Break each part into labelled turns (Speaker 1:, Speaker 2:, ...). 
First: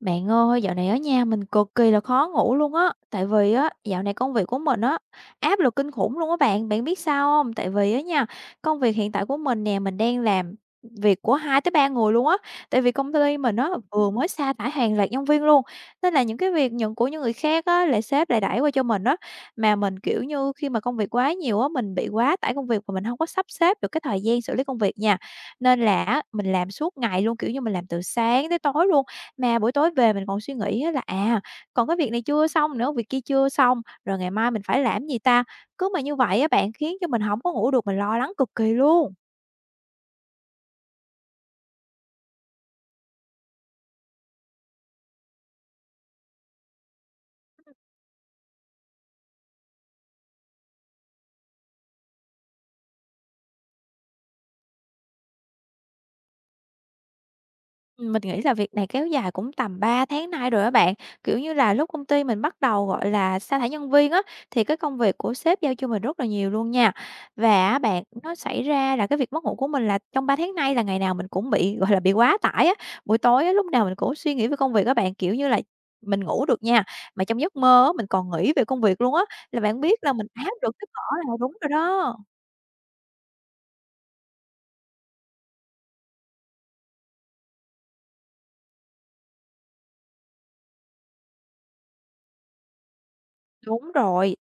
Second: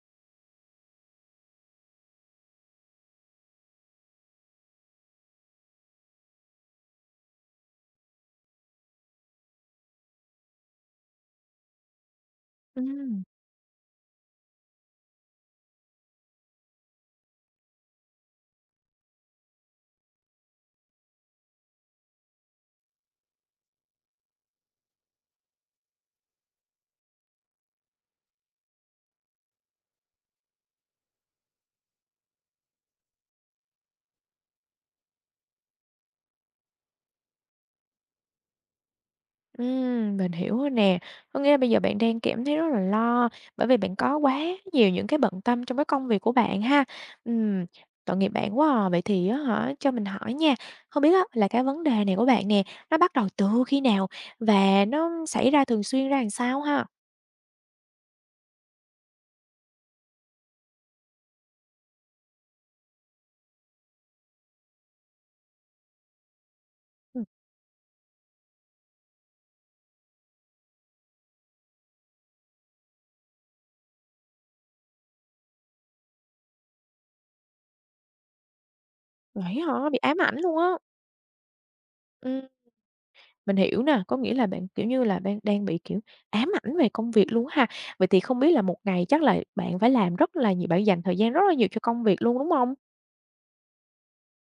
Speaker 1: Bạn ơi, dạo này ở nhà mình cực kỳ là khó ngủ luôn á, tại vì á dạo này công việc của mình á áp lực kinh khủng luôn á bạn, bạn biết sao không? Tại vì á nha, công việc hiện tại của mình nè, mình đang làm việc của 2 tới 3 người luôn á, tại vì công
Speaker 2: Ừm,
Speaker 1: ty mình á vừa mới sa thải hàng loạt nhân viên luôn, nên là những cái việc nhận của những người khác á lại sếp lại đẩy qua cho mình á. Mà mình, kiểu như, khi mà công việc quá nhiều á, mình bị quá tải công việc và mình không có sắp xếp được cái thời gian xử lý công việc nha, nên là á mình làm suốt ngày luôn, kiểu như, mình làm từ sáng tới tối luôn. Mà buổi tối về mình còn suy nghĩ á là, à, còn cái việc này chưa xong nữa, việc kia chưa xong, rồi ngày mai mình phải làm gì ta? Cứ mà như vậy á bạn khiến cho mình không có ngủ được, mình lo lắng cực kỳ luôn.
Speaker 2: mình hiểu rồi nè. Có nghĩa là bây giờ bạn đang cảm thấy rất là lo, bởi vì bạn có quá nhiều những cái bận tâm trong cái công việc của bạn ha. Ừm, tội nghiệp bạn quá à. Vậy thì á hả, cho mình hỏi nha, không biết á là cái vấn đề này của bạn nè, nó bắt đầu từ khi nào và nó xảy ra thường xuyên ra làm sao ha?
Speaker 1: Mình nghĩ là việc này kéo dài cũng tầm 3 tháng nay rồi á bạn. Kiểu như là, lúc công ty mình bắt đầu, gọi là, sa thải nhân viên á, thì cái công việc của sếp giao cho mình rất là nhiều luôn nha.
Speaker 2: Ừm.
Speaker 1: Và á bạn, nó xảy ra là cái việc mất ngủ của mình là trong 3 tháng nay là ngày nào mình cũng bị, gọi là, bị quá tải á. Buổi tối á, lúc nào mình cũng suy nghĩ về công việc các bạn, kiểu như là, mình ngủ được nha, mà trong giấc mơ á, mình còn nghĩ về công việc luôn á,
Speaker 2: Vậy
Speaker 1: là bạn
Speaker 2: hả, bị
Speaker 1: biết là
Speaker 2: ám
Speaker 1: mình
Speaker 2: ảnh
Speaker 1: áp
Speaker 2: luôn á.
Speaker 1: lực tới cỡ nào đúng rồi đó.
Speaker 2: Ừm. Mình hiểu nè, có nghĩa là bạn, kiểu như là, bạn đang bị, kiểu, ám ảnh về công việc luôn á ha. Vậy thì không biết là một ngày chắc là bạn phải làm rất là nhiều bạn dành thời gian rất là nhiều cho công việc luôn, đúng không?
Speaker 1: Đúng rồi.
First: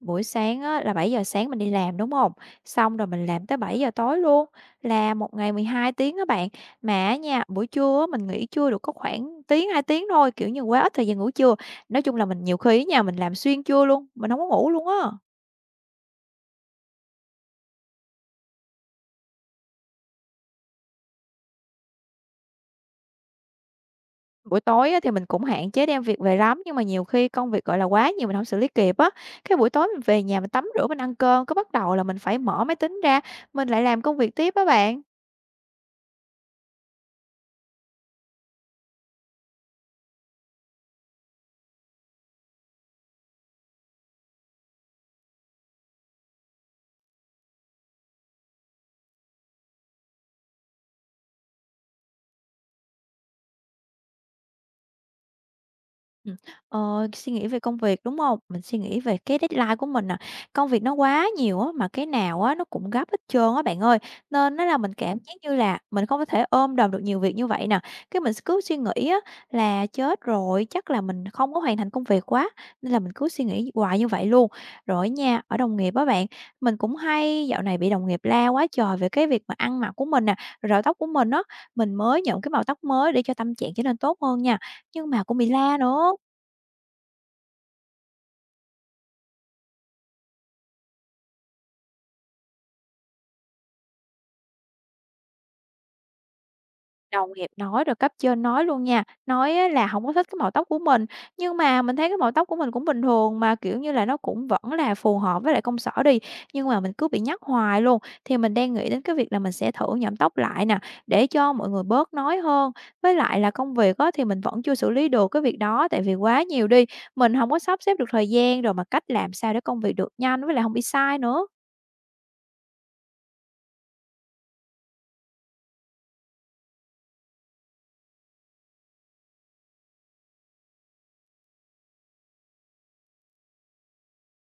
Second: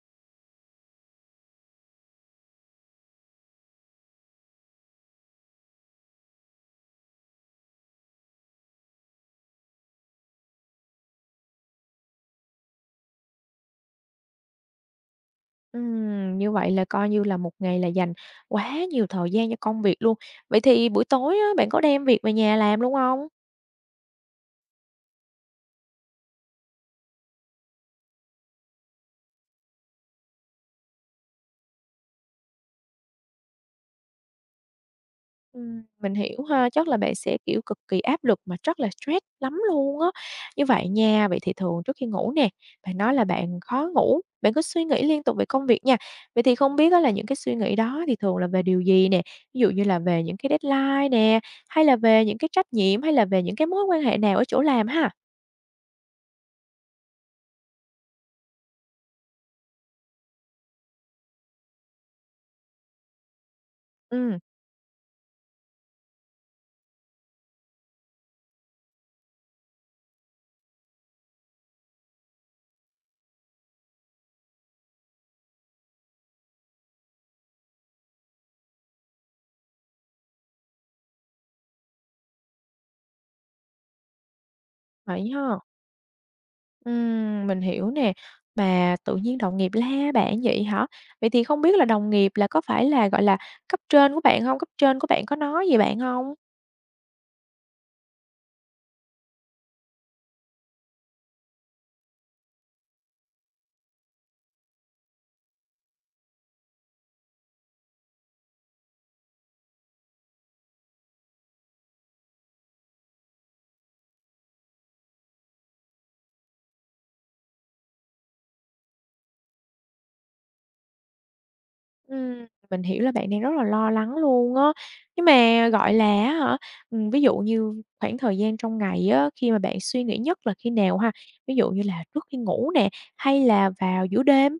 Speaker 1: Buổi sáng á, là 7 giờ sáng mình đi làm, đúng không? Xong rồi mình làm tới 7 giờ tối luôn, là một ngày 12 tiếng các bạn. Mà nha, buổi trưa á, mình nghỉ trưa được có khoảng tiếng, 2 tiếng thôi, kiểu như, quá ít thời gian ngủ trưa. Nói chung là mình nhiều khi á nha, mình làm xuyên trưa luôn, mình không có ngủ luôn á.
Speaker 2: Như vậy là coi như là một ngày là dành quá nhiều thời gian cho công việc luôn. Vậy thì buổi tối á, bạn có đem việc về nhà làm luôn không?
Speaker 1: Buổi tối á, thì mình cũng hạn chế đem việc về lắm, nhưng mà nhiều khi công việc, gọi là, quá nhiều mình không xử lý kịp á, cái buổi tối mình về nhà mình tắm rửa, mình ăn cơm, cái bắt đầu là mình phải mở máy tính ra, mình lại làm công việc tiếp á bạn.
Speaker 2: Mình hiểu ha, chắc là bạn sẽ, kiểu, cực kỳ áp lực mà rất là stress lắm luôn á. Như vậy nha, vậy thì thường trước khi ngủ nè, bạn nói là bạn khó ngủ, bạn cứ suy nghĩ liên tục về công việc nha. Vậy thì không biết á là những cái suy nghĩ đó thì thường là về điều gì nè? Ví dụ như là về những cái deadline nè, hay là về những cái trách nhiệm, hay là về những cái mối quan hệ nào ở chỗ làm ha?
Speaker 1: Ừm, ờ, suy nghĩ về công việc, đúng không? Mình suy nghĩ về cái deadline của mình nè, công việc nó quá nhiều á, mà cái nào á nó cũng gấp hết trơn á bạn ơi,
Speaker 2: Ừm,
Speaker 1: nên nó là mình cảm giác như là mình không có thể ôm đồm được nhiều việc như vậy nè. Cái mình cứ suy nghĩ á là chết rồi, chắc là mình không có hoàn thành công việc quá, nên là mình cứ suy nghĩ hoài như vậy luôn. Rồi nha, ở đồng nghiệp á bạn, mình cũng hay dạo này bị đồng nghiệp la quá trời về cái việc mà ăn mặc của mình nè, rồi rau tóc của mình á, mình mới nhuộm cái màu tóc mới để cho tâm trạng trở nên tốt hơn nha, nhưng mà
Speaker 2: vậy
Speaker 1: cũng bị
Speaker 2: ha.
Speaker 1: la nữa.
Speaker 2: Mình hiểu nè. Mà tự nhiên đồng nghiệp la bạn vậy hả? Vậy thì không biết là đồng nghiệp là có phải là, gọi là, cấp trên của bạn không? Cấp trên của bạn có nói gì bạn không?
Speaker 1: Đồng nghiệp nói rồi cấp trên nói luôn nha, nói á là không có thích cái màu tóc của mình, nhưng mà mình thấy cái màu tóc của mình cũng bình thường mà, kiểu như là, nó cũng vẫn là phù hợp với lại công sở đi, nhưng mà mình cứ bị nhắc hoài luôn. Thì mình đang nghĩ đến cái việc là mình sẽ thử nhuộm tóc lại nè, để cho mọi người bớt nói hơn. Với lại là công việc á thì mình vẫn chưa xử lý được cái việc đó, tại vì quá nhiều đi, mình không có sắp xếp được thời gian, rồi mà cách làm sao để công việc được nhanh với lại không bị sai nữa.
Speaker 2: Mình hiểu là bạn đang rất là lo lắng luôn á. Nhưng mà, gọi là, á hả, ví dụ như khoảng thời gian trong ngày á, khi mà bạn suy nghĩ nhất là khi nào ha? Ví dụ như là trước khi ngủ nè, hay là vào giữa đêm?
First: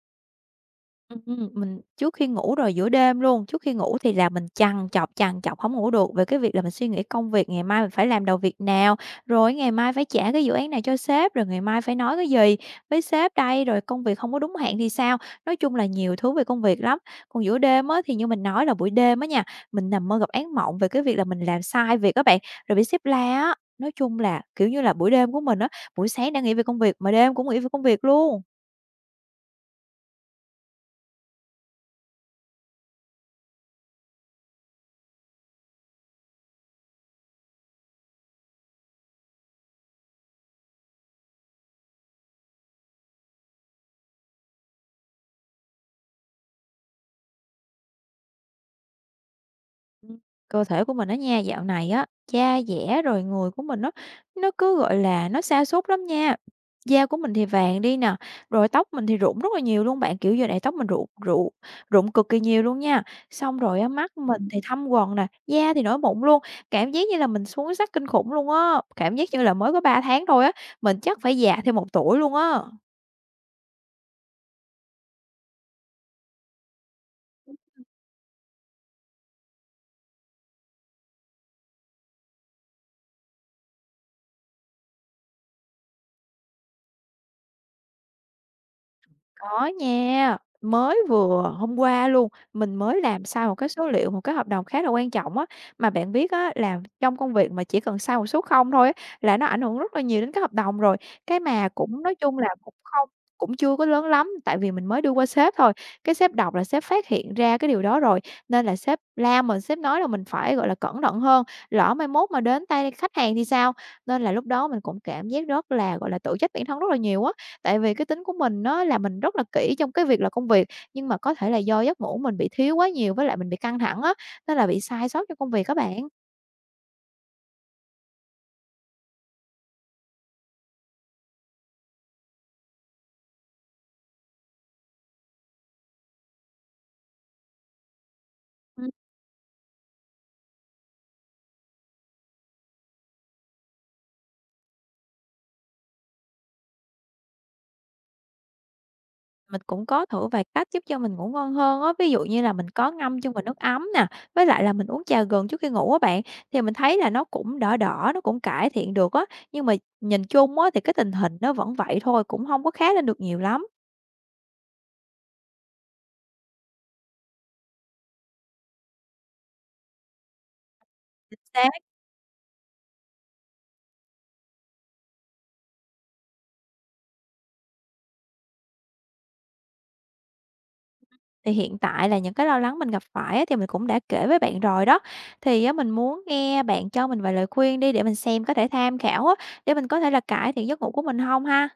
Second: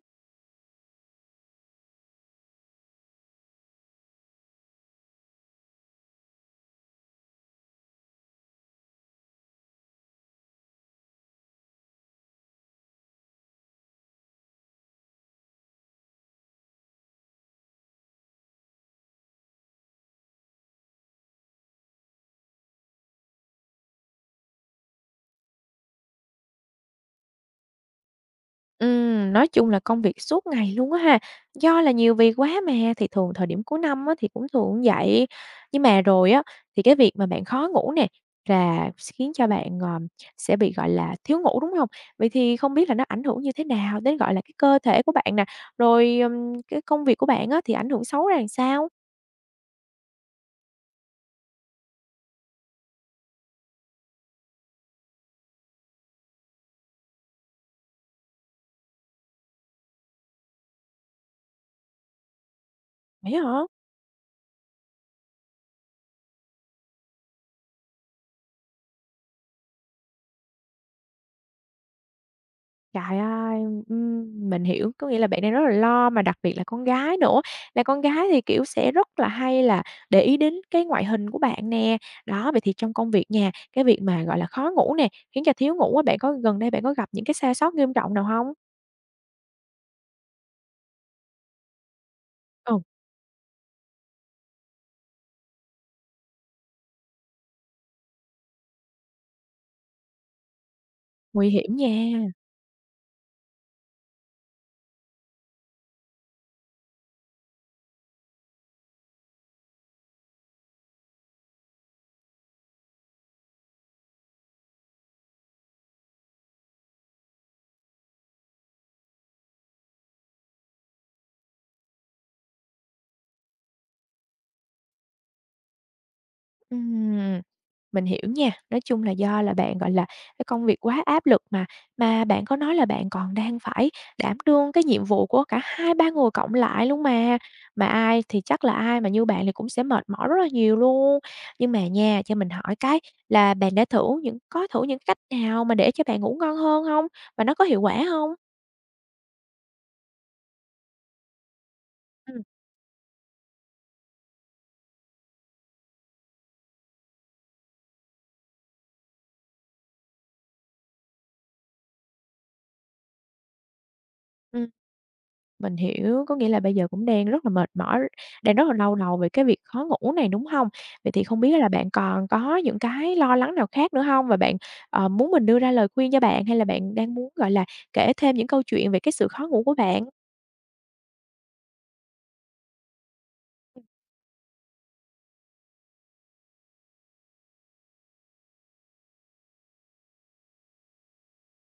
Speaker 1: Ừm, mình trước khi ngủ rồi giữa đêm luôn, trước khi ngủ thì là mình trằn trọc không ngủ được về cái việc là mình suy nghĩ công việc ngày mai mình phải làm đầu việc nào, rồi ngày mai phải trả cái dự án này cho sếp, rồi ngày mai phải nói cái gì với sếp đây, rồi công việc không có đúng hạn thì sao? Nói chung là nhiều thứ về công việc lắm. Còn giữa đêm á, thì như mình nói là buổi đêm á nha, mình nằm mơ gặp án mộng về cái việc là mình làm sai việc các bạn, rồi bị sếp la á. Nói chung là, kiểu như là, buổi đêm của mình á, buổi sáng đang nghĩ về công việc mà đêm cũng nghĩ về công việc luôn.
Speaker 2: Nói chung là công việc suốt ngày luôn á ha. Do là nhiều việc quá mà, thì thường thời điểm cuối năm á, thì cũng thường cũng vậy. Nhưng mà rồi á, thì cái việc mà bạn khó ngủ nè, là khiến cho bạn, sẽ bị, gọi là, thiếu ngủ, đúng không? Vậy thì không biết là nó ảnh hưởng như thế nào đến, gọi là, cái cơ thể của bạn nè, rồi, cái công việc của bạn á, thì ảnh hưởng xấu ra làm sao?
Speaker 1: Ừm, cơ thể của mình á nha, dạo này á, da dẻ rồi người của mình nó cứ, gọi là, nó sa sút lắm nha. Da của mình thì vàng đi nè, rồi tóc mình thì rụng rất là nhiều luôn bạn, kiểu, giờ này tóc mình rụng rụng rụng cực kỳ nhiều luôn nha.
Speaker 2: Vậy
Speaker 1: Xong
Speaker 2: hả?
Speaker 1: rồi á, mắt mình thì thâm quầng nè, da thì nổi mụn luôn, cảm giác như là mình xuống sắc kinh khủng luôn á, cảm giác như là mới có 3 tháng thôi á, mình chắc phải già thêm một tuổi luôn á.
Speaker 2: Trời ơi, mình hiểu, có nghĩa là bạn đang rất là lo mà đặc biệt là con gái nữa, là con gái thì, kiểu, sẽ rất là hay là để ý đến cái ngoại hình của bạn nè. Đó, vậy thì trong công việc nha, cái việc mà, gọi là, khó ngủ nè, khiến cho thiếu ngủ á, bạn gần đây bạn có gặp những cái sai sót nghiêm trọng nào hông?
Speaker 1: Có nha, mới vừa hôm qua luôn,
Speaker 2: Ừ,
Speaker 1: mình mới làm sai một cái số liệu, một cái hợp đồng khá là quan trọng á. Mà bạn biết á, làm trong công việc mà chỉ cần sai một số không thôi á, là nó ảnh hưởng rất là nhiều đến cái hợp đồng rồi. Cái
Speaker 2: nguy
Speaker 1: mà
Speaker 2: hiểm nha.
Speaker 1: cũng nói chung là cũng chưa có lớn lắm, tại vì mình mới đưa qua sếp thôi. Cái sếp đọc là sếp phát hiện ra cái điều đó rồi, nên là sếp la mình, sếp nói là mình phải, gọi là, cẩn thận hơn, lỡ mai mốt mà đến tay khách hàng thì sao? Nên là lúc đó mình cũng cảm giác rất là, gọi là, tự trách bản thân rất là nhiều á. Tại vì cái tính của mình nó là mình rất là kỹ trong cái việc là công việc, nhưng mà có thể là do giấc ngủ mình bị thiếu quá nhiều với lại mình bị căng thẳng á, nên là bị sai sót trong công việc các bạn.
Speaker 2: Ừm, mình hiểu nha. Nói chung là do là bạn, gọi là, cái công việc quá áp lực mà bạn có nói là bạn còn đang phải đảm đương cái nhiệm vụ của cả hai ba người cộng lại luôn mà ai thì chắc là
Speaker 1: Ừm,
Speaker 2: ai mà như bạn thì cũng sẽ mệt mỏi rất là nhiều luôn. Nhưng mà nha, cho mình hỏi cái là bạn đã thử những cách nào mà để cho bạn ngủ ngon hơn không? Và nó có hiệu quả không?
Speaker 1: mình cũng có thử vài cách giúp cho mình ngủ ngon hơn á, ví dụ
Speaker 2: Ừm.
Speaker 1: như là mình có ngâm chung vào nước ấm nè, với lại là mình uống trà gừng trước khi ngủ á bạn, thì mình thấy là nó cũng đỡ đỡ, nó cũng cải thiện được á, nhưng mà nhìn chung á thì cái tình hình nó vẫn vậy thôi, cũng không có khá lên được nhiều lắm.
Speaker 2: Mình hiểu, có nghĩa là bây giờ cũng đang rất là mệt mỏi, đang rất là đau đầu về cái việc khó ngủ này, đúng hông? Vậy thì không biết là bạn còn có những cái lo lắng nào khác nữa hông? Và bạn, muốn mình đưa ra lời khuyên cho bạn hay là bạn đang muốn, gọi là, kể thêm những câu chuyện về cái sự khó ngủ của bạn?
Speaker 1: Thì hiện tại là những cái lo lắng mình gặp phải á, thì mình cũng đã kể với bạn rồi đó. Thì á, mình muốn nghe bạn cho mình vài lời khuyên đi để mình xem có thể tham khảo á, để mình có thể là cải thiện giấc ngủ của mình không ha?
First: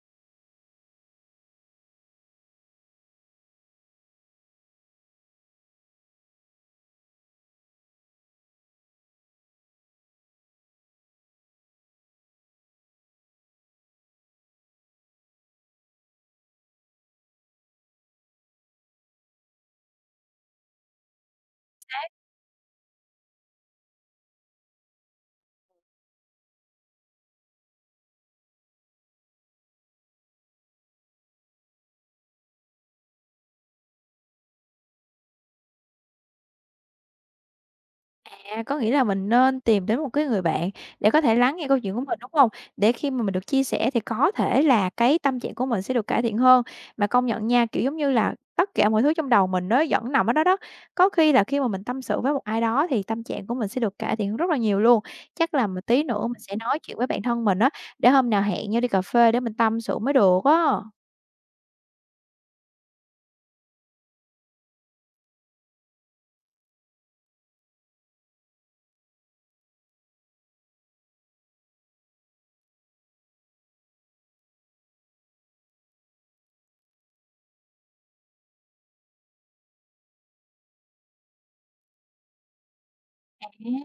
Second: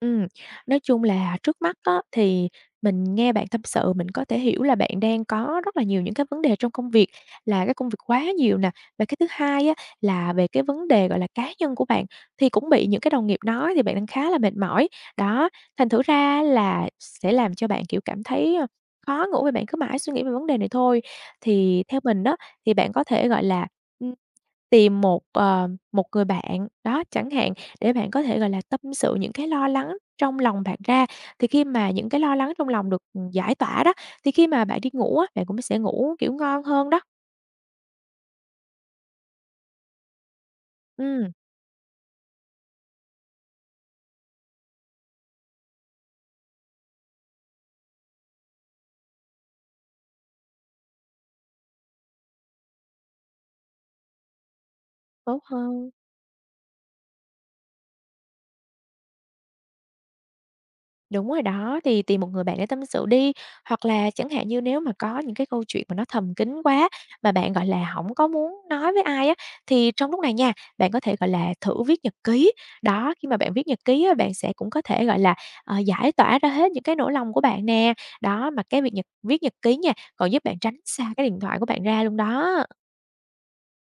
Speaker 2: Ừ, nói chung là trước mắt á, thì mình nghe bạn tâm sự mình có thể hiểu là bạn đang có rất là nhiều những cái vấn đề trong công việc, là cái công việc quá nhiều nè. Và cái thứ hai á, là về cái vấn đề, gọi là, cá nhân của bạn, thì cũng bị những cái đồng nghiệp nói thì bạn đang khá là mệt mỏi. Đó, thành thử ra là sẽ làm cho bạn, kiểu, cảm thấy, khó ngủ vì bạn cứ mãi suy nghĩ về vấn đề này thôi. Thì theo mình đó, thì bạn có thể, gọi là, tìm một, ờ, một người bạn, đó, chẳng hạn, để bạn có thể, gọi là, tâm sự những cái lo lắng trong lòng bạn ra. Thì khi mà những cái lo lắng trong lòng được, giải tỏa đó, thì khi mà bạn đi ngủ á, bạn cũng sẽ ngủ, kiểu, ngon hơn đó.
Speaker 1: À, có nghĩa là mình nên tìm đến một cái người bạn để có
Speaker 2: Ừm,
Speaker 1: thể lắng nghe câu chuyện của mình, đúng hông? Để khi mà mình được chia sẻ thì có thể là cái tâm trạng của mình sẽ được cải thiện hơn. Mà công nhận nha, kiểu, giống như là, tất cả mọi thứ trong đầu mình nó vẫn nằm ở đó đó, có khi là khi mà mình tâm sự với một ai đó thì tâm trạng của mình sẽ được cải thiện rất là nhiều luôn.
Speaker 2: tốt
Speaker 1: Chắc là một
Speaker 2: hơn.
Speaker 1: tí nữa mình sẽ nói chuyện với bạn thân mình á, để hôm nào hẹn nhau đi cà phê để mình tâm sự mới được á.
Speaker 2: Đúng rồi đó, thì tìm một người bạn để tâm sự đi, hoặc là chẳng hạn như nếu mà có những cái câu chuyện mà nó thầm kín quá mà bạn, gọi là, không có muốn nói với ai á, thì trong lúc này nha, bạn có thể, gọi là, thử viết nhật ký. Đó, khi mà bạn viết nhật ký á, bạn sẽ cũng có thể, gọi là, giải tỏa ra hết những cái nỗi lòng của bạn nè. Đó, mà cái việc viết nhật ký nha, còn giúp bạn tránh xa cái điện thoại của bạn ra luôn đó.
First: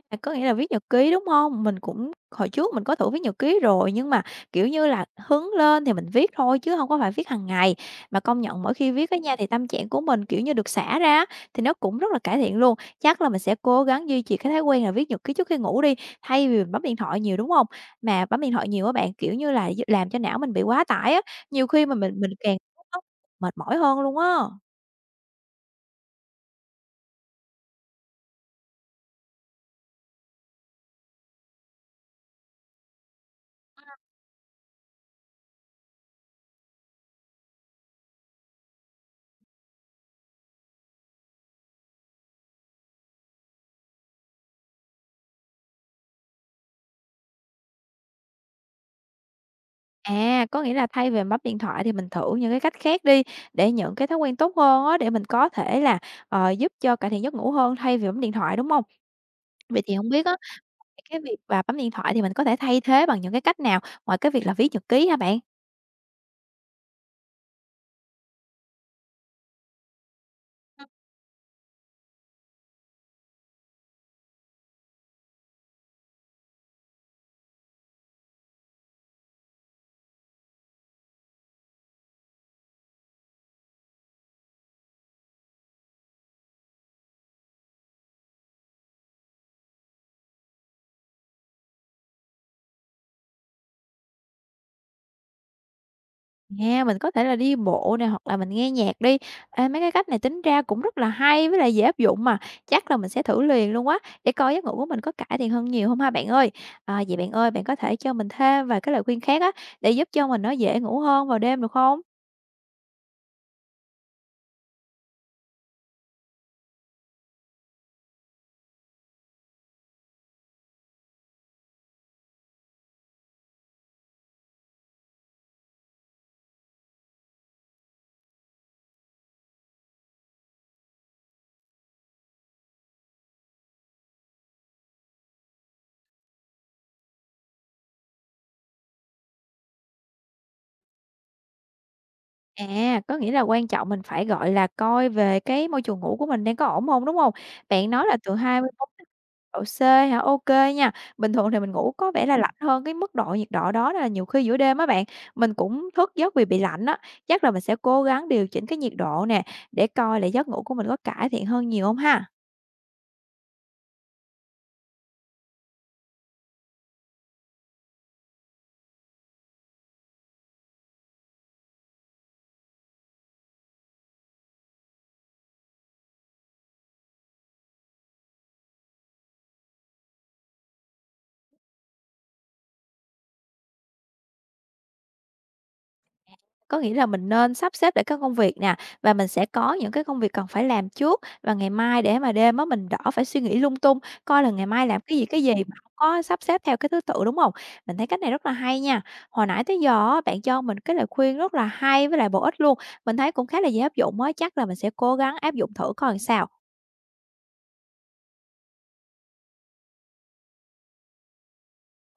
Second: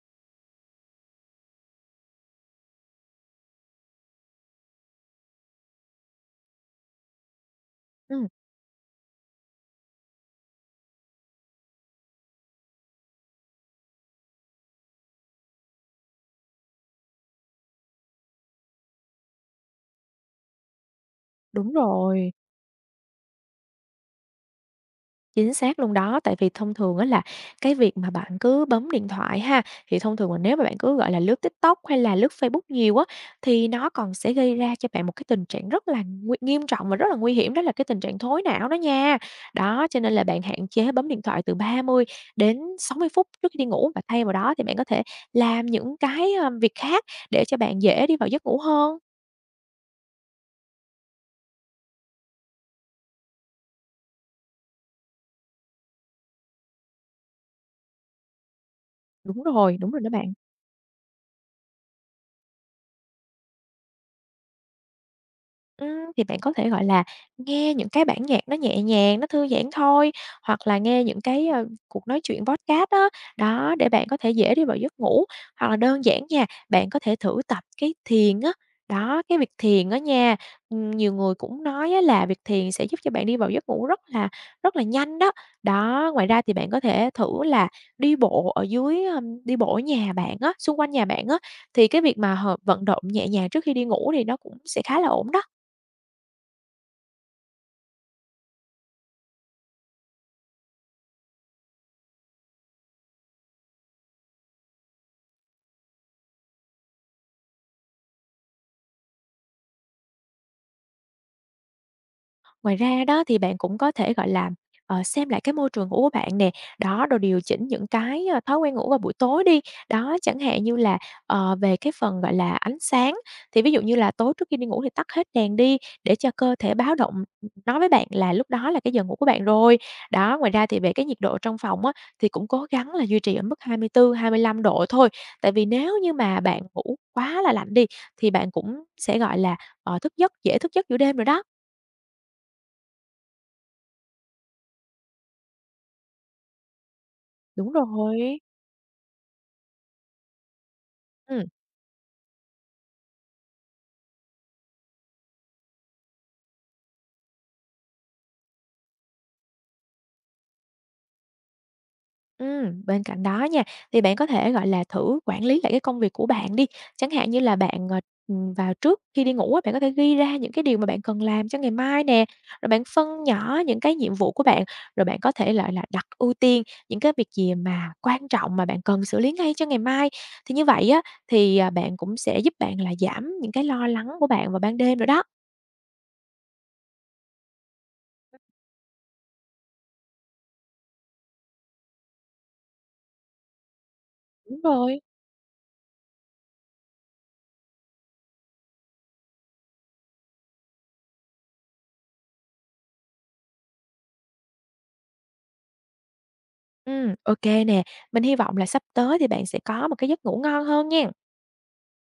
Speaker 1: À, có nghĩa là viết nhật ký, đúng không? Mình cũng hồi trước mình có thử viết nhật ký rồi, nhưng mà, kiểu như là, hứng lên thì mình viết thôi chứ không có phải viết hàng ngày. Mà
Speaker 2: Ừm,
Speaker 1: công nhận mỗi khi viết á nha thì tâm trạng của mình, kiểu như, được xả ra thì nó cũng rất là cải thiện luôn. Chắc là mình sẽ cố gắng duy trì cái thói quen là viết nhật ký trước khi ngủ đi, thay vì mình bấm điện thoại nhiều, đúng không? Mà bấm điện thoại nhiều á bạn, kiểu như là, làm cho não mình bị quá tải á, nhiều
Speaker 2: đúng
Speaker 1: khi mà mình
Speaker 2: rồi.
Speaker 1: mình càng mệt mỏi hơn luôn á.
Speaker 2: Chính xác luôn đó, tại vì thông thường á là cái việc mà bạn cứ bấm điện thoại ha, thì thông thường mà nếu mà bạn cứ, gọi là, lướt TikTok hay là lướt Facebook nhiều á, thì nó còn sẽ gây ra cho bạn một cái tình trạng rất là nghiêm trọng và rất là nguy hiểm đó là cái tình trạng thối não đó nha. Đó, cho nên là bạn hạn chế bấm điện thoại từ 30 đến 60 phút trước khi đi ngủ và thay vào đó thì bạn có thể làm những cái, việc khác để cho bạn dễ đi vào giấc ngủ hơn.
Speaker 1: À, có nghĩa là thay vì bấm điện thoại thì mình thử những cái cách khác đi, để những cái thói quen tốt hơn á, để mình có thể là, ờ, giúp cho cải thiện giấc ngủ hơn thay vì bấm điện thoại, đúng không? Vậy
Speaker 2: Đúng
Speaker 1: thì
Speaker 2: rồi đó
Speaker 1: không biết
Speaker 2: bạn.
Speaker 1: á, cái việc và bấm điện thoại thì mình có thể thay thế bằng những cái cách nào ngoài cái việc là viết nhật ký hả bạn?
Speaker 2: Thì bạn có thể, gọi là, nghe những cái bản nhạc nó nhẹ nhàng, nó thư giãn thôi, hoặc là nghe những cái, cuộc nói chuyện podcast đó, đó, để bạn có thể dễ đi vào giấc ngủ. Hoặc là đơn giản nha, bạn có thể thử tập cái thiền á, đó, cái việc thiền đó nha, nhiều người cũng nói á là việc thiền sẽ giúp cho bạn đi vào giấc ngủ rất là nhanh đó. Đó, ngoài ra thì bạn có thể thử là đi bộ đi bộ ở nhà bạn á, xung quanh nhà bạn á, thì cái việc mà vận động nhẹ nhàng trước khi đi ngủ thì nó cũng sẽ khá là ổn đó.
Speaker 1: Yeah, mình có thể là đi bộ nè, hoặc là mình nghe nhạc đi. Ê, mấy cái cách này tính ra cũng rất là hay với lại dễ áp dụng mà, chắc là mình sẽ thử liền luôn á, để coi giấc ngủ của mình có cải thiện hơn nhiều hông ha bạn ơi. À, vậy bạn ơi, bạn có thể cho mình thêm vài cái lời khuyên khác á, để giúp cho mình nó dễ ngủ hơn vào đêm được không?
Speaker 2: Ngoài ra đó thì bạn cũng có thể, gọi là, xem lại cái môi trường ngủ của bạn nè, đó, rồi điều chỉnh những cái, thói quen ngủ vào buổi tối đi. Đó, chẳng hạn như là, về cái phần, gọi là, ánh sáng, thì ví dụ như là tối trước khi đi ngủ thì tắt hết đèn đi để cho cơ thể báo động, nói với bạn là lúc đó là cái giờ ngủ của bạn rồi. Đó, ngoài ra thì về cái nhiệt độ trong phòng á, thì cũng cố gắng là duy trì ở mức 24, 25 độ thôi, tại vì nếu như mà bạn ngủ quá là lạnh đi thì bạn cũng sẽ, gọi là, ờ, thức giấc dễ thức giấc giữa đêm rồi đó.
Speaker 1: À, có nghĩa là quan trọng mình phải, gọi là, coi về cái môi trường ngủ của mình đang có ổn hông, đúng hông?
Speaker 2: Đúng
Speaker 1: Bạn nói là từ
Speaker 2: rồi.
Speaker 1: 24 độ C hả? Ô kê nha. Bình
Speaker 2: Ừm,
Speaker 1: thường thì mình ngủ có vẻ là lạnh hơn cái mức độ nhiệt độ đó, nên là nhiều khi giữa đêm á bạn, mình cũng thức giấc vì bị lạnh á. Chắc là mình sẽ cố gắng điều chỉnh cái nhiệt độ nè, để coi là giấc ngủ của mình có cải thiện hơn nhiều hông ha?
Speaker 2: bên cạnh đó nha, thì bạn có thể, gọi là, thử quản lý lại cái công việc của bạn đi. Chẳng hạn như là bạn, vào trước khi đi ngủ á, bạn có thể ghi ra những cái điều mà bạn cần làm cho ngày mai nè, rồi bạn phân nhỏ những cái nhiệm vụ của bạn, rồi bạn có thể, gọi là, đặt ưu tiên những cái việc gì mà quan trọng mà bạn cần xử lý ngay cho ngày mai. Thì như vậy á, thì, bạn cũng sẽ giúp bạn là giảm những cái lo lắng của bạn vào ban đêm rồi đó.
Speaker 1: Có nghĩa là mình nên sắp xếp để các công việc nè, và mình sẽ có những cái công việc cần phải làm trước, và ngày mai để mà đêm á mình đỡ phải suy nghĩ lung tung, coi là
Speaker 2: Đúng
Speaker 1: ngày mai
Speaker 2: rồi.
Speaker 1: làm cái gì mà không có sắp xếp theo cái thứ tự, đúng không? Mình thấy cách này rất là hay nha. Hồi nãy tới giờ á, bạn cho mình cái lời khuyên rất là hay với lại bổ ích luôn, mình thấy cũng khá là dễ áp dụng á, chắc là mình sẽ cố gắng áp dụng thử coi làm sao.
Speaker 2: Ô kê nè, mình hy vọng là sắp tới thì bạn sẽ có một cái giấc ngủ ngon hơn nha.